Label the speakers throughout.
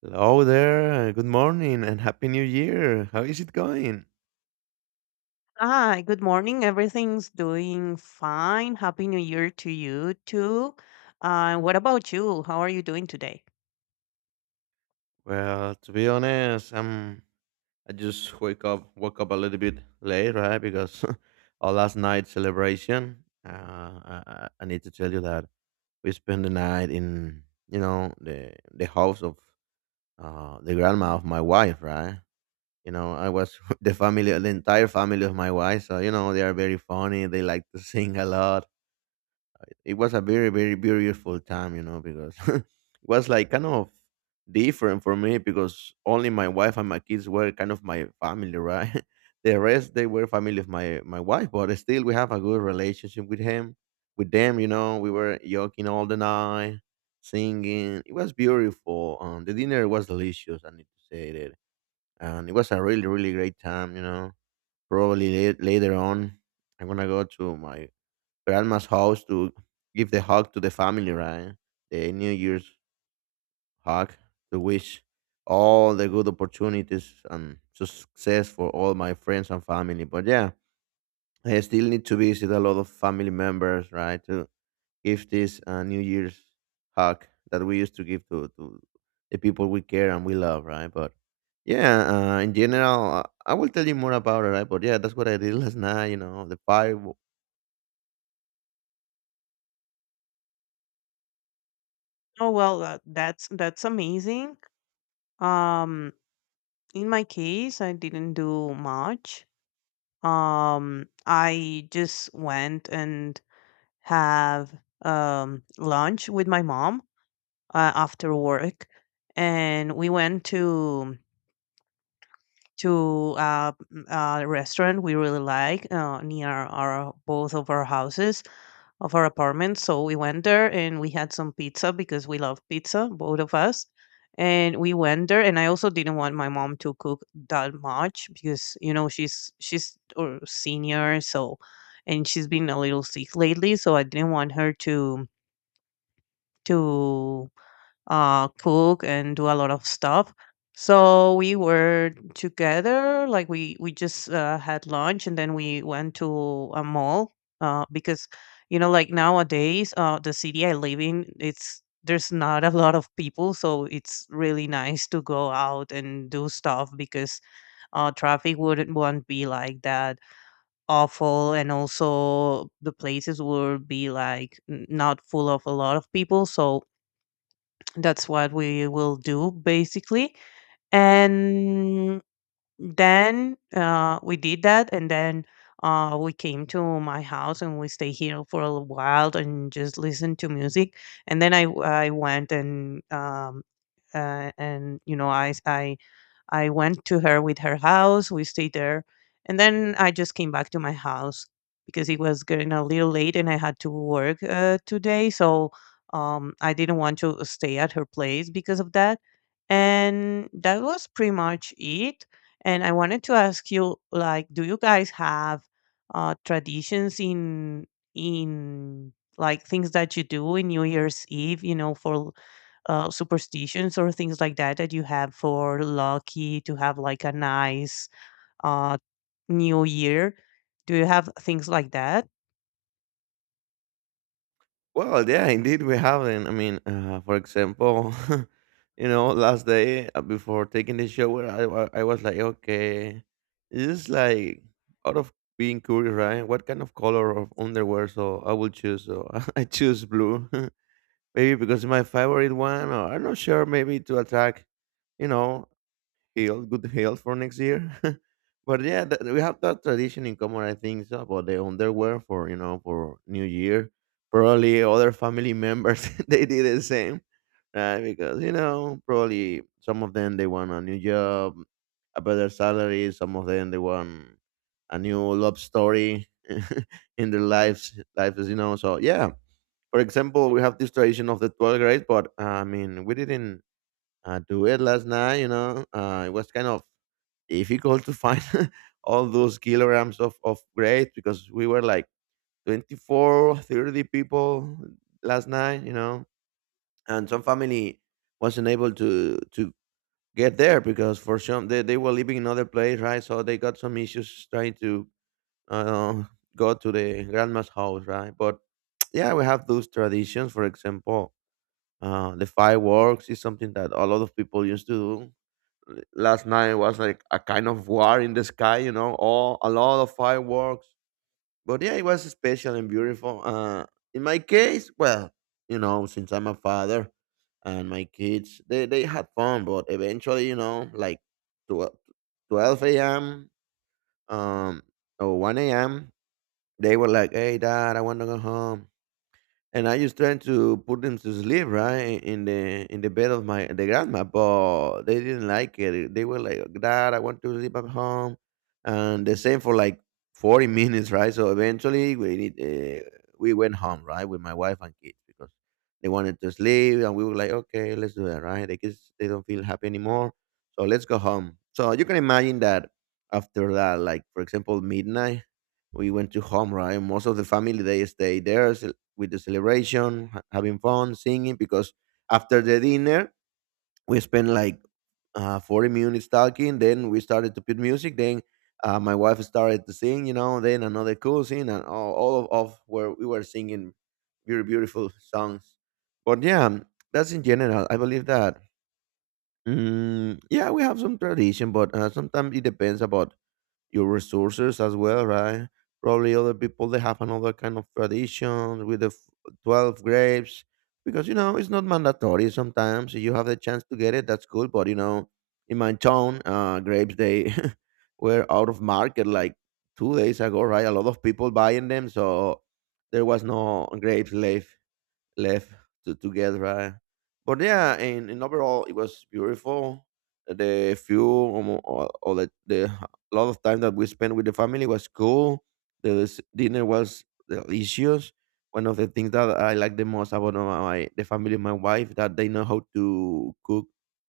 Speaker 1: Hello there, good morning and Happy New Year. How is it going?
Speaker 2: Hi, good morning. Everything's doing fine. Happy New Year to you too. What about you? How are you doing today?
Speaker 1: Well, to be honest, I just wake up woke up a little bit late, right? Because our last night celebration, I need to tell you that we spent the night in, the house of the grandma of my wife, right? You know, I was the entire family of my wife. So you know, they are very funny. They like to sing a lot. It was a very very beautiful time because it was like kind of different for me because only my wife and my kids were kind of my family, right. The rest, they were family of my wife, but still we have a good relationship with him with them. We were joking all the night, singing. It was beautiful. The dinner was delicious, I need to say that. And it was a really really great time. Probably later on, I'm gonna go to my to grandma's house to give the hug to the family, right? The New Year's hug, to wish all the good opportunities and success for all my friends and family. But yeah, I still need to visit a lot of family members, right, to give this New Year's hug that we used to give to the people we care and we love, right? But yeah, in general, I will tell you more about it, right? But yeah, that's what I did last night, the fireworks.
Speaker 2: Oh well, that's amazing. Um, in my case, I didn't do much. I just went and have lunch with my mom after work, and we went to a restaurant we really like near our both of our houses of our apartment. So we went there and we had some pizza because we love pizza, both of us. And we went there, and I also didn't want my mom to cook that much because she's a senior, so and she's been a little sick lately, so I didn't want her to to cook and do a lot of stuff. So we were together, like we just had lunch and then we went to a mall because like nowadays the city I live in it's there's not a lot of people, so it's really nice to go out and do stuff because traffic wouldn't won't be like that awful, and also the places would be like not full of a lot of people, so that's what we will do basically. And then we did that, and then we came to my house and we stay here for a little while and just listen to music. And then I went and uh, and you know I I I went to her house. We stayed there. And then I just came back to my house because it was getting a little late and I had to work today. So I didn't want to stay at her place because of that. And that was pretty much it. And I wanted to ask you, like, do you guys have traditions in like things that you do in New Year's Eve, you know, for superstitions or things like that that you have for lucky to have like a nice uh, new year? Do you have things like that?
Speaker 1: Well, yeah, indeed we haven't. I mean, for example, last day before taking the shower, I was like, okay, this is like out of being curious, right? What kind of color of underwear so I will choose? So I choose blue, maybe because it's my favorite one, or I'm not sure. Maybe to attract, you know health, good health for next year. But yeah, that, we have that tradition in common, I think, so about the underwear for you know for New Year. Probably other family members they did the same, right? Because probably some of them they want a new job, a better salary. Some of them they want a new love story in their lives. Life is so yeah. For example, we have this tradition of the 12th grade, but I mean, we didn't to it last night. You know, it was kind of difficult to find all those kilograms of grapes because we were like 24, 30 people last night, and some family wasn't able to get there because for some they were living in other place, right? So they got some issues trying to uh, go to the grandma's house, right? But yeah, we have those traditions. For example, the fireworks is something that a lot of people used to do last night, was like a kind of war in the sky, all a lot of fireworks. But yeah, it was special and beautiful. In my case, well, you know, since I'm a father and my kids, they had fun, but eventually, like 12 12 a.m., um or 1 a.m. They were like, "Hey, dad, I want to go home." And I just tried to put them to sleep, right, in the bed of my the grandma, but they didn't like it. They were like, "Dad, I want to sleep at home," and the same for like 40 minutes, right? So eventually, we went home, right, with my wife and kids because they wanted to sleep, and we were like, "Okay, let's do that," right? The kids, they don't feel happy anymore, so let's go home. So you can imagine that after that, like for example, midnight, we went to home, right? Most of the family, they stayed there, with the celebration, having fun, singing. Because after the dinner, we spent like 40 minutes talking. Then we started to put music. Then my wife started to sing. Then another cousin, and all of where we were singing very beautiful songs. But yeah, that's in general. I believe that. Mm, yeah, we have some tradition, but sometimes it depends about your resources as well, right? Probably other people, they have another kind of tradition with the 12 grapes because it's not mandatory. Sometimes you have the chance to get it, that's cool. But you know, in my town, grapes, they were out of market like 2 days ago, right? A lot of people buying them, so there was no grapes left to, together, right? But yeah, and overall, it was beautiful. The few the lot of time that we spent with the family was cool. The dinner was delicious. One of the things that I like the most about my the family, of my wife, that they know how to cook.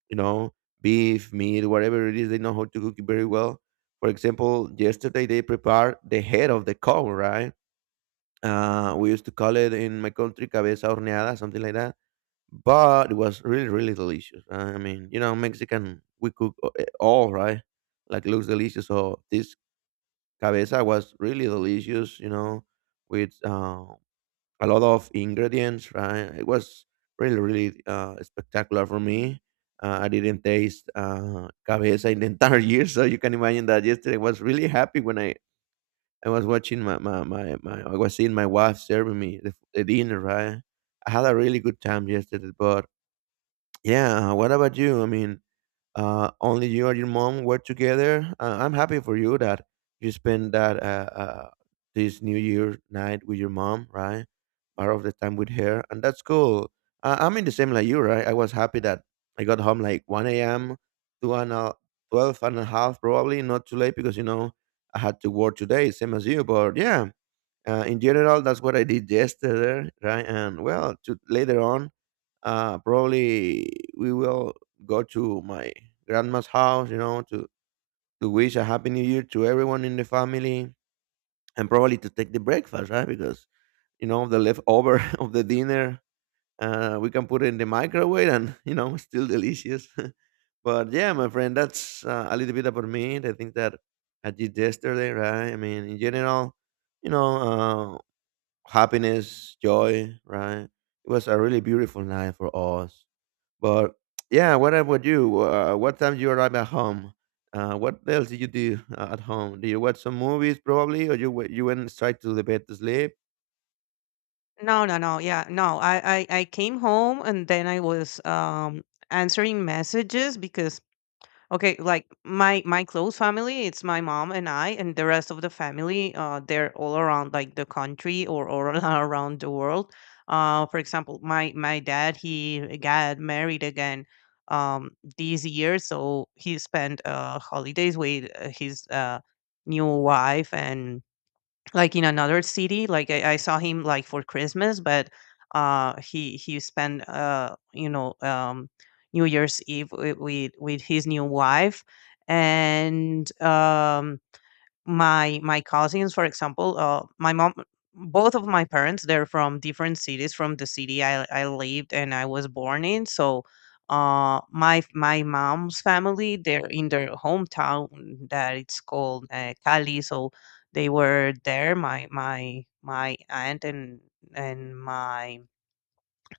Speaker 1: You know, beef, meat, whatever it is, they know how to cook it very well. For example, yesterday they prepared the head of the cow, right? We used to call it in my country cabeza horneada, something like that. But it was really, really delicious, right? I mean, you know, Mexican, we cook all, right? Like, looks delicious. So this cabeza was really delicious, with a lot of ingredients, right? It was really, really spectacular for me. I didn't taste cabeza in the entire year, so you can imagine that yesterday I was really happy when I was watching my my my, my I was seeing my wife serving me the dinner, right? I had a really good time yesterday, but yeah, what about you? I mean, only you and your mom were together. I'm happy for you that you spent that this New Year night with your mom, right? Part of the time with her, and that's cool. I'm in the same like you, right? I was happy that I got home like 1 a.m. to an 12 and a half, probably not too late because I had to work today, same as you. But yeah, in general, that's what I did yesterday, right? And well, to later on, probably we will go to my grandma's house, you know, to wish a happy new year to everyone in the family and probably to take the breakfast, right? Because, you know, the leftover of the dinner, we can put it in the microwave and, still delicious. But yeah, my friend, that's a little bit about me. I think that I did yesterday, right? I mean, in general, you know, uh, happiness, joy, right? It was a really beautiful night for us. But yeah, what about you? What time you arrive at home? What else did you do at home? Did you watch some movies probably, or you went straight to the bed to sleep?
Speaker 2: No, no, no. Yeah, no. I came home and then I was answering messages because okay, like my close family, it's my mom and I, and the rest of the family, they're all around like the country or all around the world. For example, my dad he got married again um this year, so he spent holidays with his new wife and like in another city like I saw him like for Christmas but he spent New Year's Eve with with his new wife and my cousins for example my mom, both of my parents they're from different cities from the city I lived and I was born in, so my mom's family they're in their hometown that it's called Cali, so they were there, my aunt and and my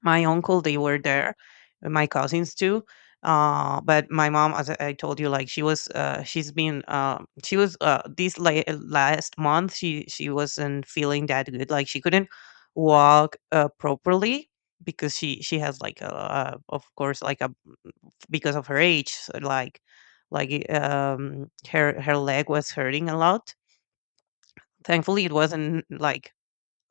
Speaker 2: my uncle they were there and my cousins too. But my mom as I told you, like she was this like last month, she wasn't feeling that good, like she couldn't walk properly because she has like a, of course like a, because of her age, so, her her leg was hurting a lot. Thankfully it wasn't like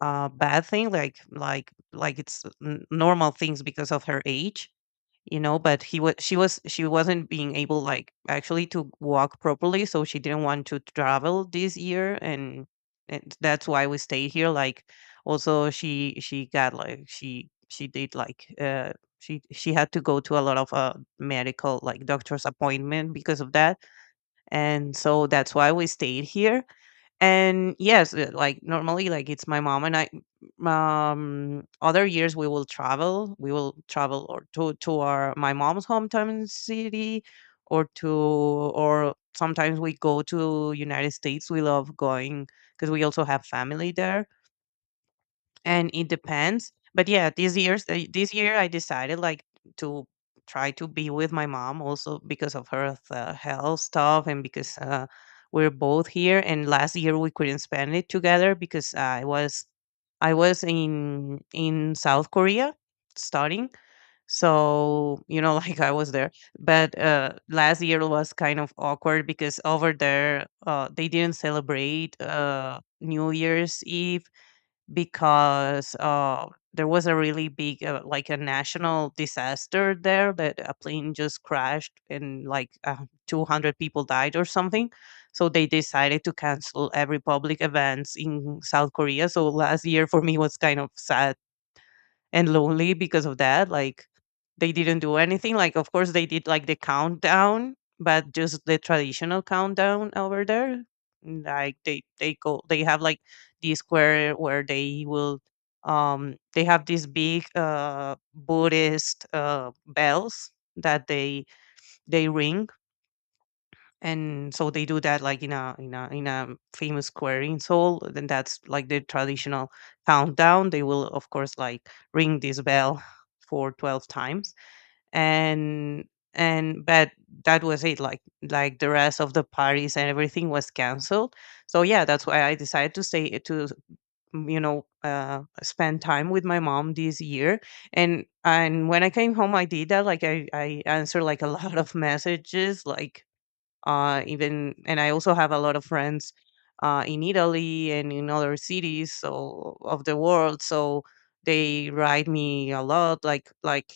Speaker 2: a bad thing, it's normal things because of her age, you know, but he was she wasn't being able like actually to walk properly, so she didn't want to travel this year, and that's why we stayed here. Like also she did like she had to go to a lot of medical, like doctor's appointment because of that, and so that's why we stayed here. And yes, like normally, like it's my mom and I. Other years we will travel. We will travel or to our, my mom's hometown city, or sometimes we go to United States. We love going because we also have family there, and it depends. But yeah, these years, this year I decided like to try to be with my mom also because of her health stuff, and because we're both here and last year we couldn't spend it together because I was in South Korea studying. So you know like I was there, but last year was kind of awkward because over there they didn't celebrate New Year's Eve because there was a really big like a national disaster there, that a plane just crashed and like 200 people died or something, so they decided to cancel every public events in South Korea. So last year for me was kind of sad and lonely because of that. Like they didn't do anything. Like of course they did like the countdown, but just the traditional countdown over there. Like they have like the square where they will they have these big Buddhist bells that they ring, and so they do that like in a famous square in Seoul. Then that's like the traditional countdown. They will of course like ring this bell for 12 times, and and but that was it. Like the rest of the parties and everything was canceled. So yeah, that's why I decided to stay to you know, spend time with my mom this year. And when I came home, I did that. Like I answered like a lot of messages, like even and I also have a lot of friends in Italy and in other cities, of the world. So they write me a lot, like like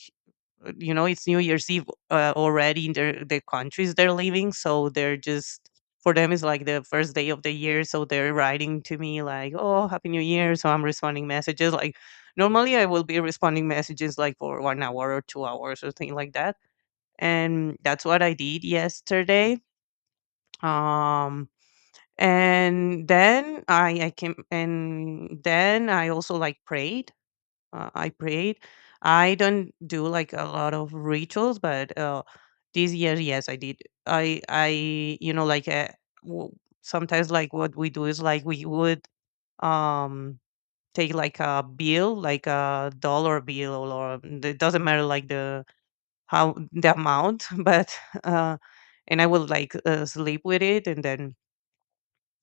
Speaker 2: uh, you know, it's New Year's Eve already in the countries they're living, so they're just, for them it's like the first day of the year, so they're writing to me like, "Oh, Happy New Year!" So I'm responding messages like. Normally, I will be responding messages like for 1 hour or 2 hours or something like that, and that's what I did yesterday. um, and then I came, and then I also like prayed. I prayed. I don't do like a lot of rituals, but this year, yes, I did. I You know like, w- sometimes like what we do is like we would um take like a bill, like a dollar bill, or it doesn't matter like the how the amount, but uh, and I would like sleep with it, and then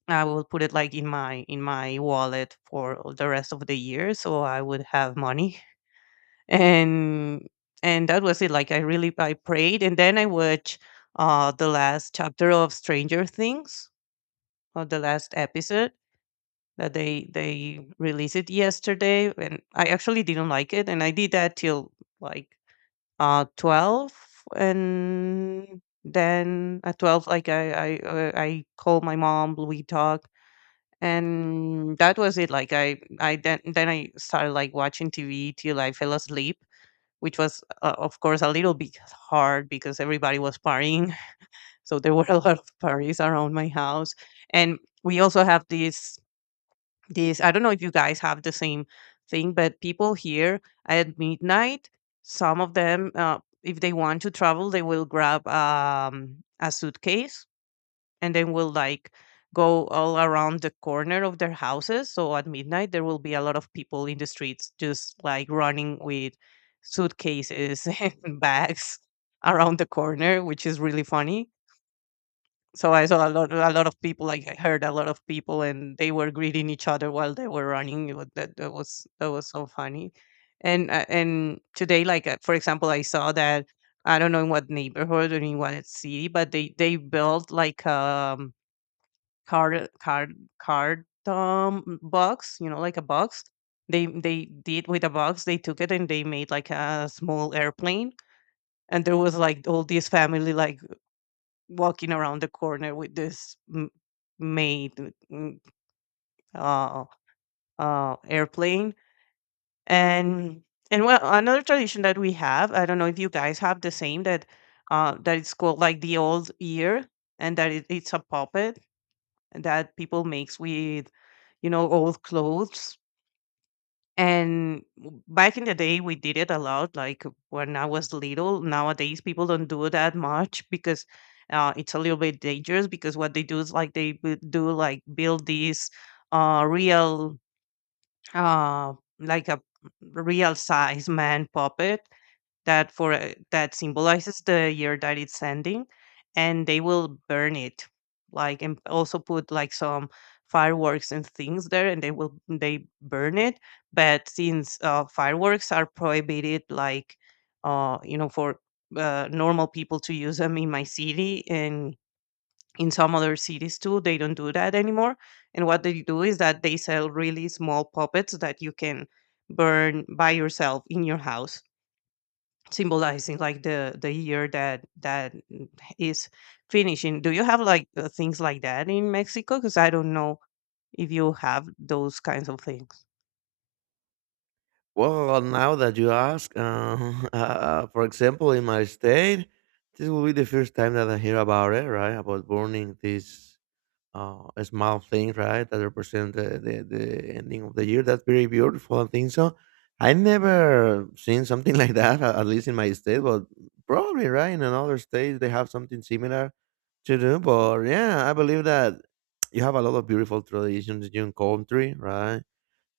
Speaker 2: I will put it like in my wallet for the rest of the year, so I would have money. And and that was it. Like I prayed, and then I watched the last chapter of Stranger Things, or the last episode that they released it yesterday, and I actually didn't like it. And I did that till like 12, and then at 12, like I called my mom, we talk. And that was it. Like I then I started like watching TV till I fell asleep, which was of course a little bit hard because everybody was partying. So there were a lot of parties around my house, and we also have this. I don't know if you guys have the same thing, but people here at midnight, some of them, if they want to travel, they will grab a suitcase, and then will like go all around the corner of their houses. So at midnight, there will be a lot of people in the streets just like running with suitcases and bags around the corner, which is really funny. So I saw a lot of people. Like I heard a lot of people, and they were greeting each other while they were running. That was so funny. And today, like for example, I saw that I don't know in what neighborhood or in what city, but they built like card card card box, you know, like a box, they did with a box, they took it and they made like a small airplane. And there was like all this family, like, walking around the corner with this made mm, uh, airplane. And and well, another tradition that we have, I don't know if you guys have the same, that it's called like the old year, and that, it's a puppet that people makes with old clothes. And back in the day we did it a lot, like when I was little. Nowadays people don't do that much, because it's a little bit dangerous, because what they do is like they do like build these real uh like a real size man puppet that symbolizes the year that it's ending, and they will burn it, like, and also put like some fireworks and things there, and they burn it. But since fireworks are prohibited, like, for normal people to use them in my city, and in some other cities too, they don't do that anymore. And what they do is that they sell really small puppets that you can burn by yourself in your house, symbolizing like the year that is finishing. Do you have like things like that in Mexico? Because I don't know if you have those kinds of things.
Speaker 1: Well, now that you ask, for example, in my state, this will be the first time that I hear about it, right? About burning this small things, right? That represent the ending of the year. That's very beautiful. I think so. I never seen something like that, at least in my state, but probably, right, in another state they have something similar to do. But yeah, I believe that you have a lot of beautiful traditions in your country, right?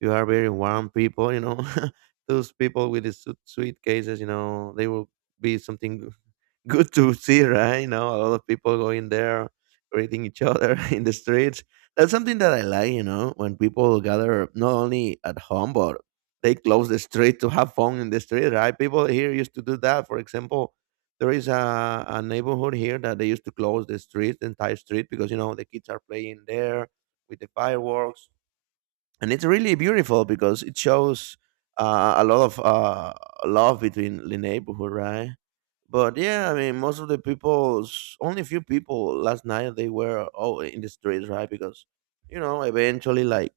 Speaker 1: You are very warm people. Those people with the suitcases, they will be something good to see, right? You know, a lot of people going there, greeting each other in the streets. That's something that I like, when people gather not only at home, but they close the street to have fun in the street, right? People here used to do that. For example, there is a neighborhood here that they used to close the street, the entire street, because, the kids are playing there with the fireworks. And it's really beautiful because it shows a lot of love between the neighborhood, right? But yeah, I mean, most of the people, only a few people last night, they were all in the streets, right? Because, you know, eventually like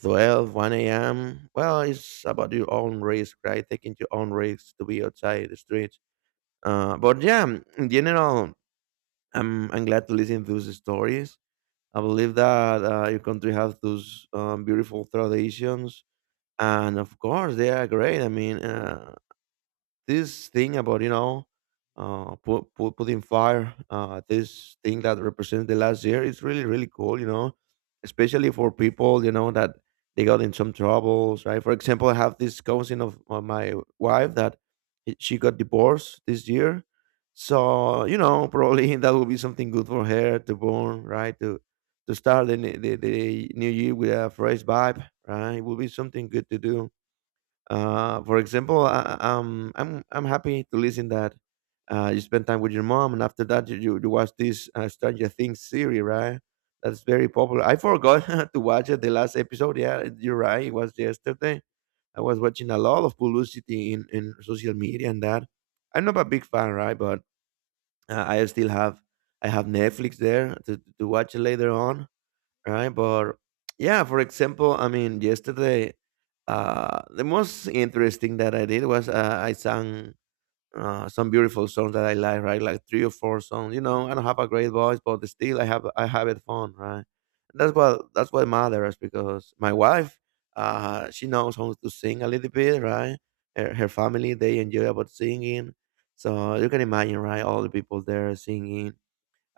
Speaker 1: twelve one a.m., well, it's about your own risk, right? Taking your own risks to be outside the streets. But yeah, mm, in general, I'm glad to listen to those stories. I believe that your country has those beautiful traditions. And of course, they are great. I mean, this thing about putting fire this thing that represents the last year. It's really cool, especially for people, that they got in some troubles, right? For example, I have this cousin of my wife that she got divorced this year. So you know probably that will be something good for her to burn, right? To start the new year with a fresh vibe, right? It will be something good to do. For example, I'm happy to listen that you spend time with your mom, and after that you watch this Stranger Things series, right? That's very popular. I forgot to watch it the last episode. Yeah, you're right. It was yesterday. I was watching a lot of publicity in social media and that. I'm not a big fan, right? But I still have. I have Netflix there to watch it later on. Right, but yeah, for example, I mean, yesterday, the most interesting that I did was I sang some beautiful songs that I like, right? Like three or four songs. You know, I don't have a great voice, but still, I have it fun, right? That's what matters because my wife, she knows how to sing a little bit, right? Her family they enjoy about singing, so you can imagine, right? All the people there singing.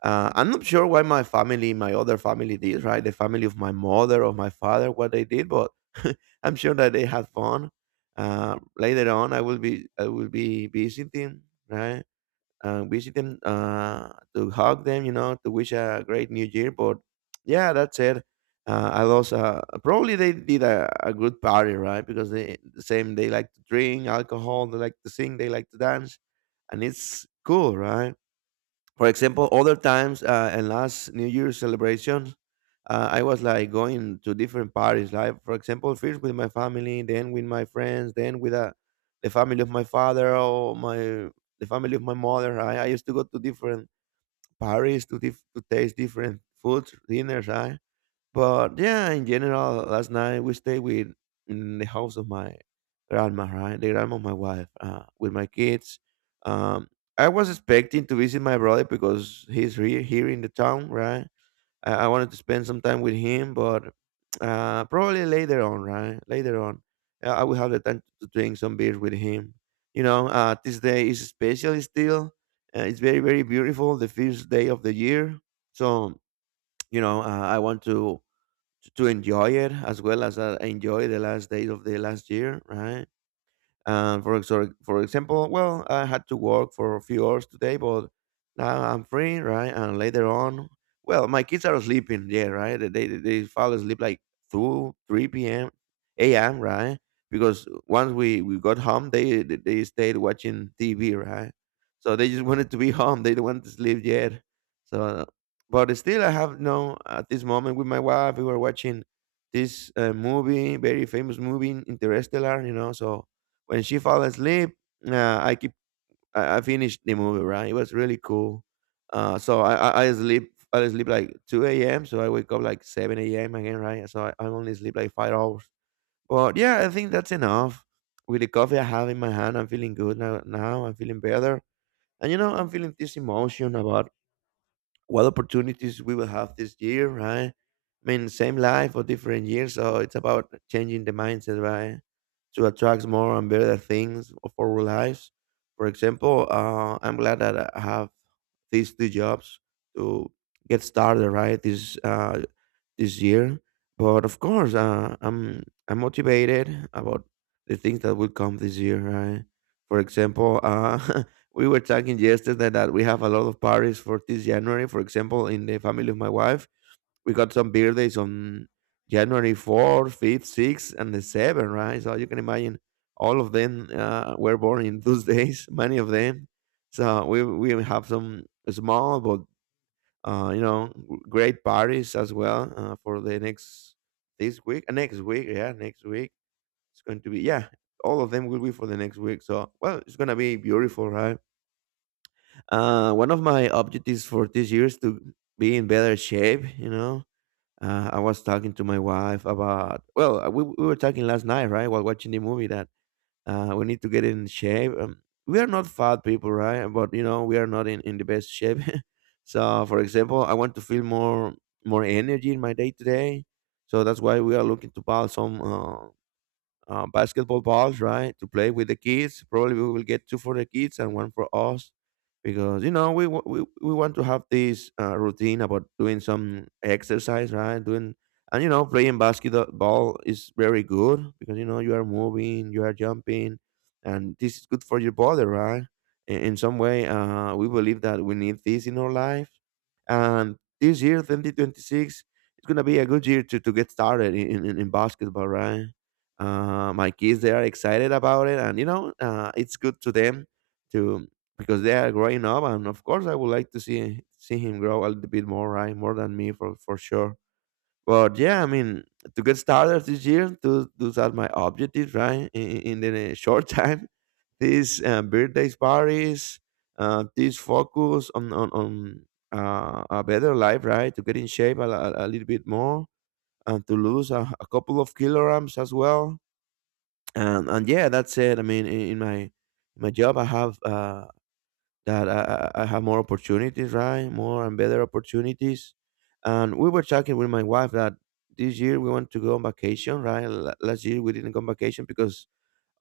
Speaker 1: I'm not sure why my family, my other family, did right. The family of my mother, of my father, what they did, but I'm sure that they had fun. Later on, I will be visiting, right, visiting to hug them, you know, to wish a great new year. But yeah, that's it. I lost. Probably they did a good party, right? Because they the same they like to drink alcohol, they like to sing, they like to dance, and it's cool, right? For example, other times and last New Year's celebrations, I was like going to different parties. Like for example, first with my family, then with my friends, then with the family of my father or my the family of my mother. Right? I used to go to different parties to to taste different foods, dinners. Right? But yeah, in general, last night we stayed with in the house of my grandma, right? The grandma of my wife, with my kids. Um, I was expecting to visit my brother because he's here in the town, right? I wanted to spend some time with him, but probably later on, right? Later on, I will have the time to drink some beers with him. You know, this day is special still. It's very, very beautiful, the first day of the year. So, you know, I want to enjoy it as well as I enjoy the last days of the last year, right? And for example, well, I had to work for a few hours today, but now I'm free, right? And later on, well, my kids are sleeping, yeah, right? They fall asleep like two, three p.m., a.m., right? Because once we got home, they they stayed watching TV, right? So they just wanted to be home. They don't want to sleep yet. So, but still, I have no at this moment with my wife. We were watching this movie, very famous movie, Interstellar, you know. So when she fall asleep, I keep. I finished the movie. Right, it was really cool. So I sleep like two a.m. So I wake up like seven a.m. again. Right, so I only sleep like 5 hours. But yeah, I think that's enough. With the coffee I have in my hand, I'm feeling good now. Now I'm feeling better, and you know I'm feeling this emotion about what opportunities we will have this year, right? I mean, same life or different years. So it's about changing the mindset, right? To attract more and better things for our lives. For example, I'm glad that I have these two jobs to get started, right? This year. But of course, I'm motivated about the things that will come this year, right? For example, we were talking yesterday that we have a lot of parties for this January. For example, in the family of my wife, we got some birthdays on January 4th, 5th, 6th, and the 7th, right? So you can imagine all of them were born in those days, many of them. So we have some small but you know, great parties as well for the next this week, next week, yeah, next week. It's going to be, yeah, all of them will be for the next week. So well, it's gonna be beautiful, right? One of my objectives for this year is to be in better shape. You know, I was talking to my wife about well, we we were talking last night, right, while watching the movie that we need to get in shape. We are not fat people, right? But you know, we are not in, in the best shape. So, for example, I want to feel more energy in my day to day. So that's why we are looking to buy some basketball balls, right, to play with the kids. Probably we will get two for the kids and one for us because you know we want to have this routine about doing some exercise, right? Doing and you know playing basketball is very good because you know you are moving, you are jumping, and this is good for your body, right? In some way, we believe that we need this in our life, and this year, 2026. It's gonna be a good year to get started in basketball, right? My kids they are excited about it, and you know it's good to them to because they are growing up. And of course, I would like to see him grow a little bit more, right? More than me, for sure. But yeah, I mean, to get started this year to those are my objectives, right? In the short time, these birthdays parties, this focus on on a better life, right? To get in shape a little bit more, and to lose a couple of kilograms as well. And yeah, that's it. I mean, in my job, I have that I have more opportunities, right? More and better opportunities. And we were talking with my wife that this year we want to go on vacation, right? Last year we didn't go on vacation because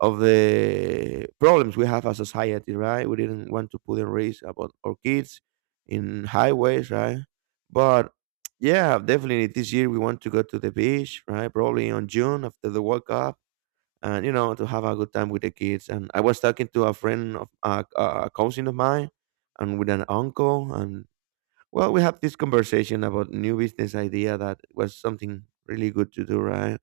Speaker 1: of the problems we have as a society, right? We didn't want to put in risk about our kids in highways, right? But yeah, definitely this year we want to go to the beach, right? Probably on June after the World Cup, and you know to have a good time with the kids. And I was talking to a friend of a cousin of mine, and with an uncle, and well, we have this conversation about new business idea that was something really good to do, right?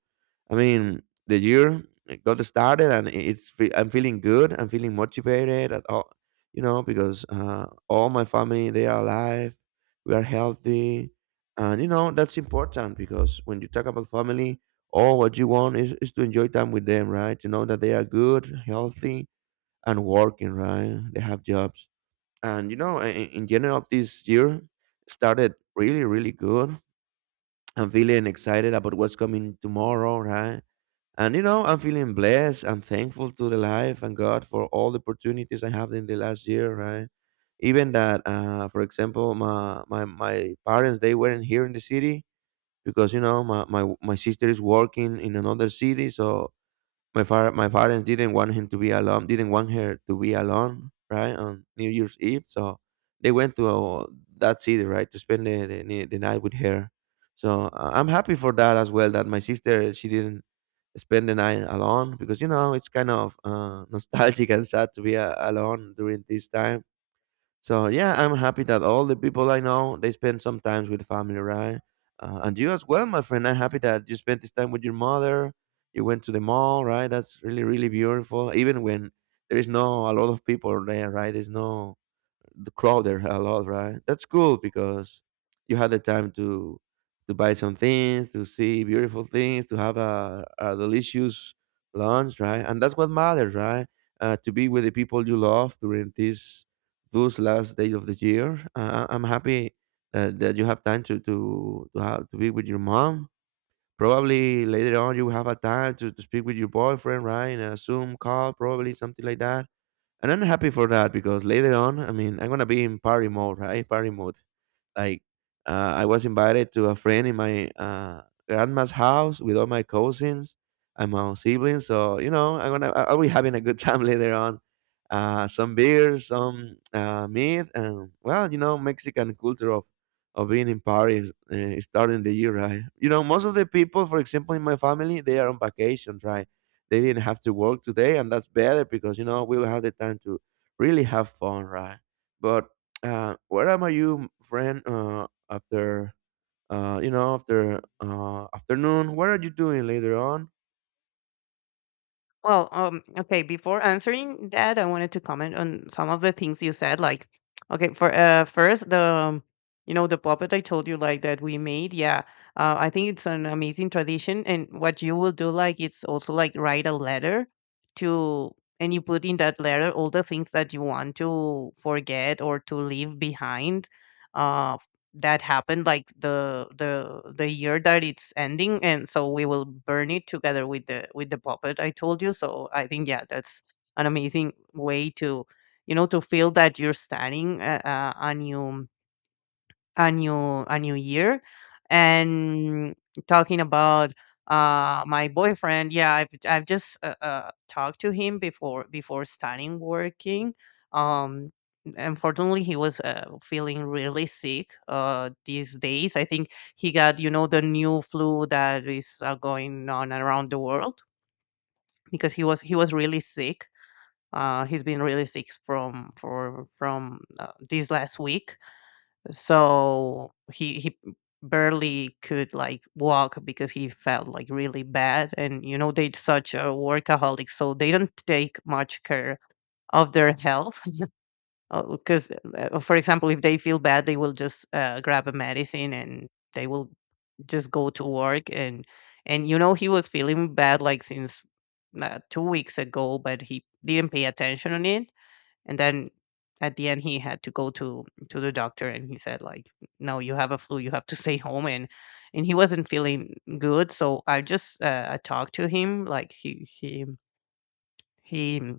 Speaker 1: I mean, the year got started and I'm feeling good. I'm feeling motivated at all, you know, because all my family they are alive. We are healthy, and you know that's important because when you talk about family, all what you want is to enjoy time with them, right? To know that they are good, healthy, and working, right? They have jobs, and you know in general this year started really good. I'm feeling excited about what's coming tomorrow, right? And you know I'm feeling blessed. I'm thankful to the life and God for all the opportunities I have in the last year, right? Even that for example, my parents they weren't here in the city, because you know my sister is working in another city. So my father, my parents didn't want him to be alone, didn't want her to be alone, right, on New Year's Eve. So they went to that city, right, to spend the night with her. So I'm happy for that as well. That my sister she didn't spend the night alone because it's kind of nostalgic and sad to be alone during this time. So yeah, I'm happy that all the people I know they spend some time with family, right? And you as well, my friend. I'm happy that you spent this time with your mother. You went to the mall, right? That's really really beautiful. Even when there is no a lot of people there, right? There's no the crowd there a lot, right? That's cool because you had the time to buy some things, to see beautiful things, to have a delicious lunch, right? And that's what matters, right? To be with the people you love during this those last days of the year. I'm happy that you have time to be with your mom. Probably later on you will have a time to speak with your boyfriend, right? In a Zoom call, probably something like that, and I'm happy for that because later on, I mean, I'm gonna be in party mode, right? Party mode. Like I was invited to a friend in my grandma's house with all my cousins and my siblings. So I'll be having a good time later on. Some beer, some meat, and well, Mexican culture of being in Paris starting the year, right? Most of the people, for example, in my family, they are on vacation, right? They didn't have to work today, and that's better because we'll have the time to really have fun, right? But where am I, you friend? After afternoon, what are you doing later on?
Speaker 2: Well, okay, before answering that, I wanted to comment on some of the things you said. Like, okay, for first, the you know, the puppet I told you like that we made. Yeah, I think it's an amazing tradition. And what you will do, like, it's also like write a letter to, and you put in that letter all the things that you want to forget or to leave behind, uh, that happened like the year that it's ending. And so we will burn it together with the puppet I told you. So I think, yeah, that's an amazing way to, you know, to feel that you're starting a new year. And talking about my boyfriend, yeah, I've just talked to him before starting working. um Unfortunately, he was feeling really sick these days. I think he got, you know, the new flu that is going on around the world, because he was really sick. He's been really sick from for from this last week. So he barely could like walk, because he felt like really bad. And, you know, they're such a workaholic, so they don't take much care of their health, because for example, if they feel bad they will just grab a medicine, and they will just go to work. And you know, he was feeling bad like since 2 weeks ago, but he didn't pay attention on it. And then at the end he had to go to the doctor, and he said like, no, you have a flu, you have to stay home. And he wasn't feeling good. So I just I talked to him. Like, he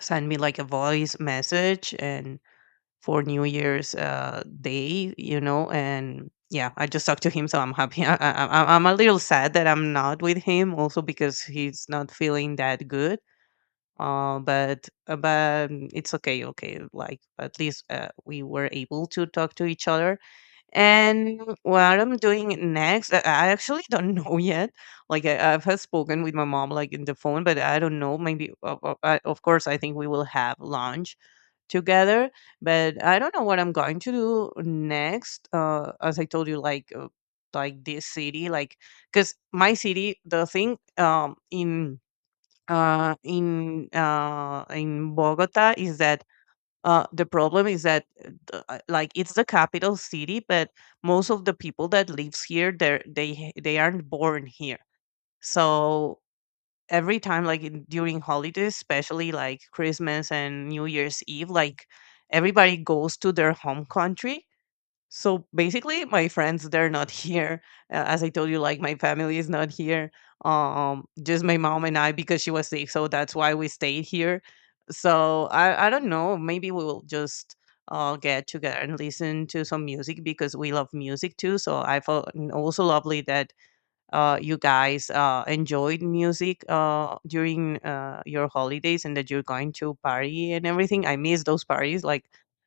Speaker 2: sent me like a voice message, and for New Year's Day, you know. And yeah, I just talked to him, so I'm happy. I'm a little sad that I'm not with him, also because he's not feeling that good. It's okay. Like, at least we were able to talk to each other. And what I'm doing next, I actually don't know yet. Like, I've had spoken with my mom, like, in the phone, but I don't know. Maybe of course I think we will have lunch together, but I don't know what I'm going to do next. As I told you, like, like this city, like, because my city, the thing, in Bogota, is that, the problem is that, like, it's the capital city, but most of the people that lives here, they aren't born here. So every time, like during holidays, especially like Christmas and New Year's Eve, like, everybody goes to their home country, so basically my friends, they're not here. As I told you, like, my family is not here. Just my mom and I, because she was sick, so that's why we stayed here. So I don't know. Maybe we will just get together and listen to some music, because we love music too. So I felt, also lovely that you guys enjoyed music during your holidays, and that you're going to party and everything. I miss those parties. Like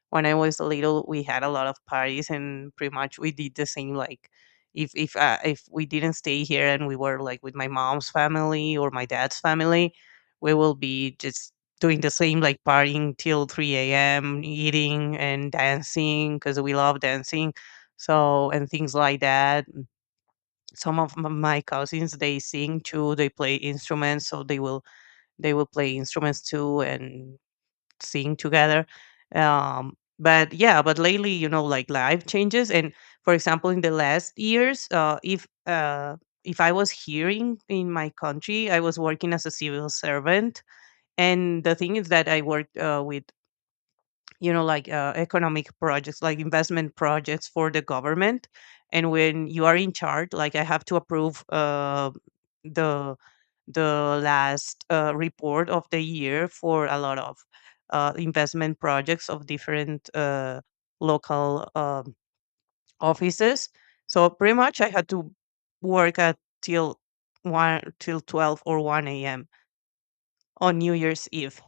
Speaker 2: when I was little, we had a lot of parties, and pretty much we did the same. Like, if we didn't stay here and we were like with my mom's family or my dad's family, we will be just doing the same, like partying till 3 a.m., eating and dancing, because we love dancing, so, and things like that. Some of my cousins, they sing too, they play instruments, so they will, play instruments too, and sing together. But yeah, but lately, you know, like life changes. And for example, in the last years, if I was hearing in my country, I was working as a civil servant. And the thing is that I worked with, you know, like economic projects, like investment projects for the government. And when you are in charge, like, I have to approve the the last report of the year for a lot of investment projects of different local, offices. So pretty much I had to work at, till 1, till 12 or 1 a.m., on New Year's Eve,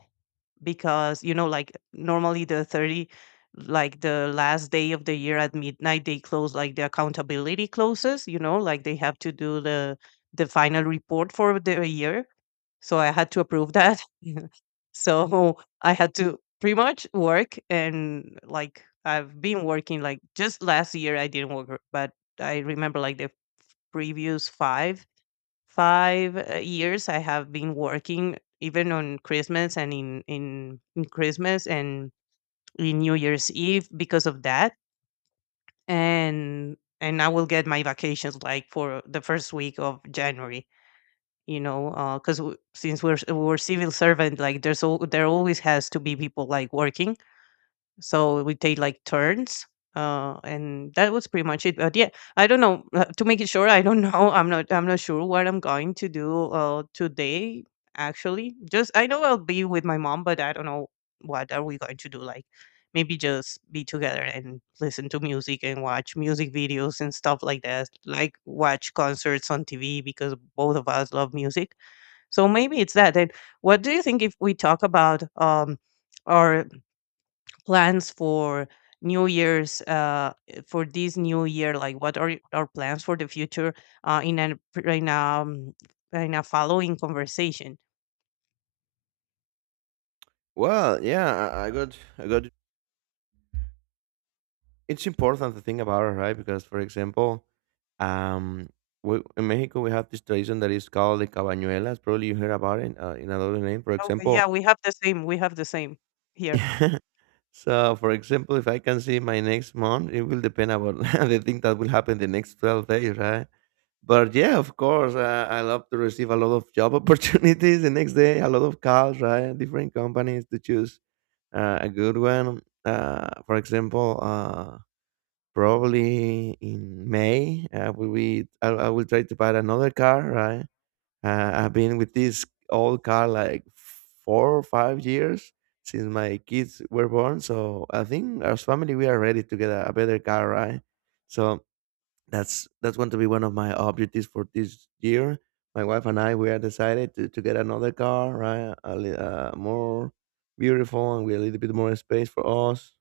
Speaker 2: because, you know, like normally the 30, like the last day of the year at midnight, they close, like, the accountability closes, you know, like they have to do the final report for the year. So I had to approve that. So I had to pretty much work. And, like, I've been working. Like, just last year I didn't work, but I remember like the previous five five years I have been working even on Christmas, and in Christmas and in New Year's Eve, because of that. And I will get my vacations, like, for the first week of January, you know, because w since we're civil servant, like, there's al- there always has to be people, like, working, so we take like turns. And that was pretty much it. But yeah, I don't know, to make it sure. I don't know, I'm not sure what I'm going to do today. Actually, just I know I'll be with my mom, but I don't know what are we going to do. Like, maybe just be together and listen to music and watch music videos and stuff like that, like watch concerts on TV, because both of us love music. So maybe it's that. And what do you think if we talk about our plans for this new year? Like, what are our plans for the future, uh, in a in a, um, in a following conversation?
Speaker 1: Well, yeah, I got. It's important to think about it, right? Because, for example, um, in Mexico we have this tradition that is called the cabañuelas. Probably you heard about it in another name. For
Speaker 2: Oh, yeah,
Speaker 1: example.
Speaker 2: we have the same. We have the same here.
Speaker 1: So for example, if I can see my next month, it will depend about the thing that will happen the next 12 days, right? But yeah, of course, I love to receive a lot of job opportunities the next day, a lot of calls, right? Different companies to choose a good one. For example, probably in May, I will try to buy another car, right? I've been with this old car like 4 or 5 years since my kids were born. So I think as family, we are ready to get a better car, right? So that's going to be one of my objectives for this year. My wife and I we are decided to get another car, right? More beautiful and with a little bit more space for us.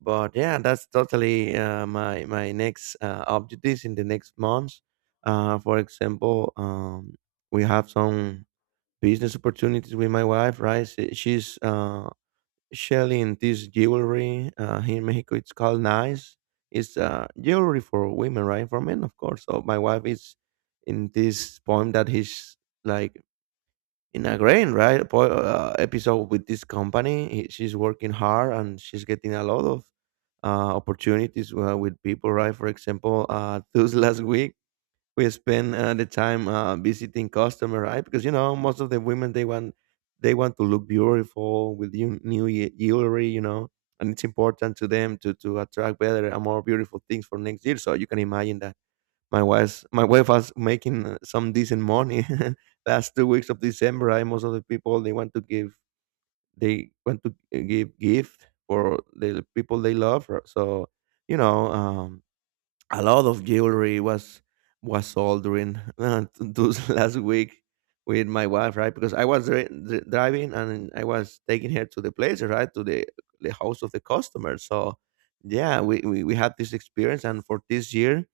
Speaker 1: But yeah, that's totally my next objectives in the next months. For example, we have some business opportunities with my wife, right? She's selling this jewelry. Here in Mexico, it's called nice. It's jewelry for women, right? For men, of course. So my wife is in this point that he's like in a grain, right? Episode with this company. She's working hard and she's getting a lot of opportunities with people, right? For example, this last week we spend the time visiting customer, right? Because most of the women they want to look beautiful with new jewelry, and it's important to them to attract better and more beautiful things for next year. So you can imagine that my wife was making some decent money last 2 weeks of December. Right? Most of the people they want to give gift for the people they love. So you know. Um, a lot of jewelry was sold during those last week with my wife, right? Because I was driving and I was taking her to the place, right, to the house of the customer. So yeah, we had this experience, and for this year,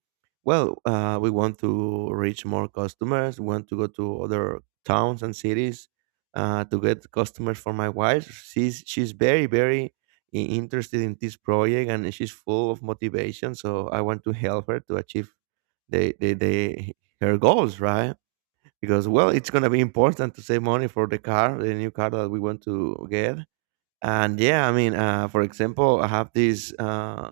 Speaker 1: well, we want to reach more customers. We want to go to other towns and cities to get customers for my wife. She's very very interested in this project, and she's full of motivation, so I want to help her to achieve the her goals, right? Because well, it's going to be important to save money for the new car that we want to get. And yeah, I mean for example, I have this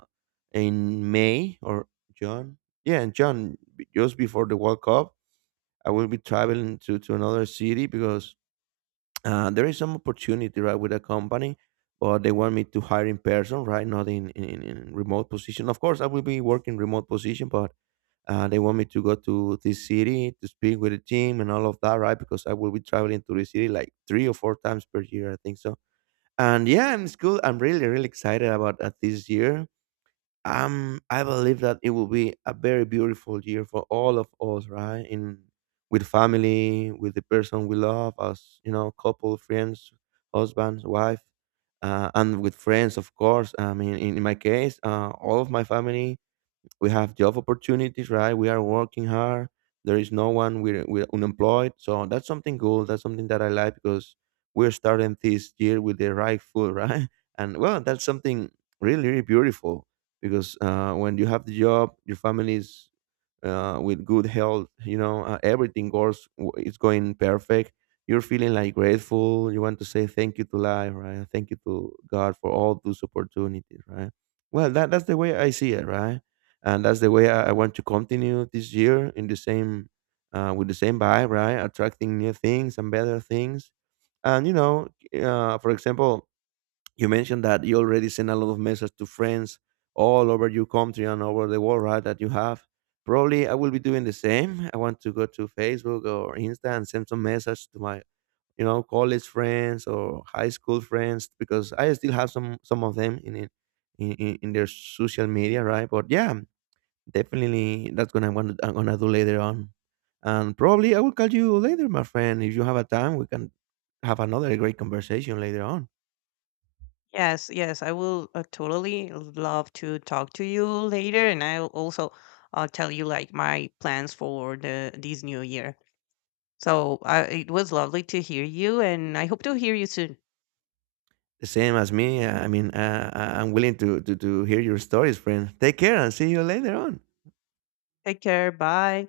Speaker 1: in May or June, yeah, in June just before the World Cup. I will be traveling to another city because there is some opportunity, right, with a company, but they want me to hire in person, right, not in remote position. Of course, I will be working remote position, but they want me to go to this city to speak with the team and all of that, right? Because I will be traveling to the city like 3 or 4 times per year, I think. So and yeah, I'm school. I'm really really excited about this year. I believe that it will be a very beautiful year for all of us, right? In with family, with the person we love, as you know, couple, friends, husband, wife, and with friends, of course. I mean, in my case, all of my family, we have job opportunities, right? We are working hard. There is no one. We're unemployed. So that's something cool. That's something that I like because we're starting this year with the right foot, right? And well, that's something really, really beautiful because when you have the job, your family is with good health, everything goes, it's going perfect. You're feeling like grateful. You want to say thank you to life, right? Thank you to God for all those opportunities, right? Well, that's the way I see it, right? And that's the way I want to continue this year in the same, with the same vibe, right? Attracting new things and better things, and for example, you mentioned that you already sent a lot of messages to friends all over your country and over the world, right? That you have. Probably I will be doing the same. I want to go to Facebook or Insta and send some message to my college friends or high school friends because I still have some of them in their social media, right? But yeah, definitely, that's gonna want I'm gonna do later on, and probably I will call you later, my friend. If you have a time, we can have another great conversation later on.
Speaker 2: Yes, yes, I will totally love to talk to you later, and I'll also tell you like my plans for the this new year. So it was lovely to hear you, and I hope to hear you soon.
Speaker 1: The same as me. I mean, I'm willing to hear your stories, friend. Take care and see you later on.
Speaker 2: Take care. Bye.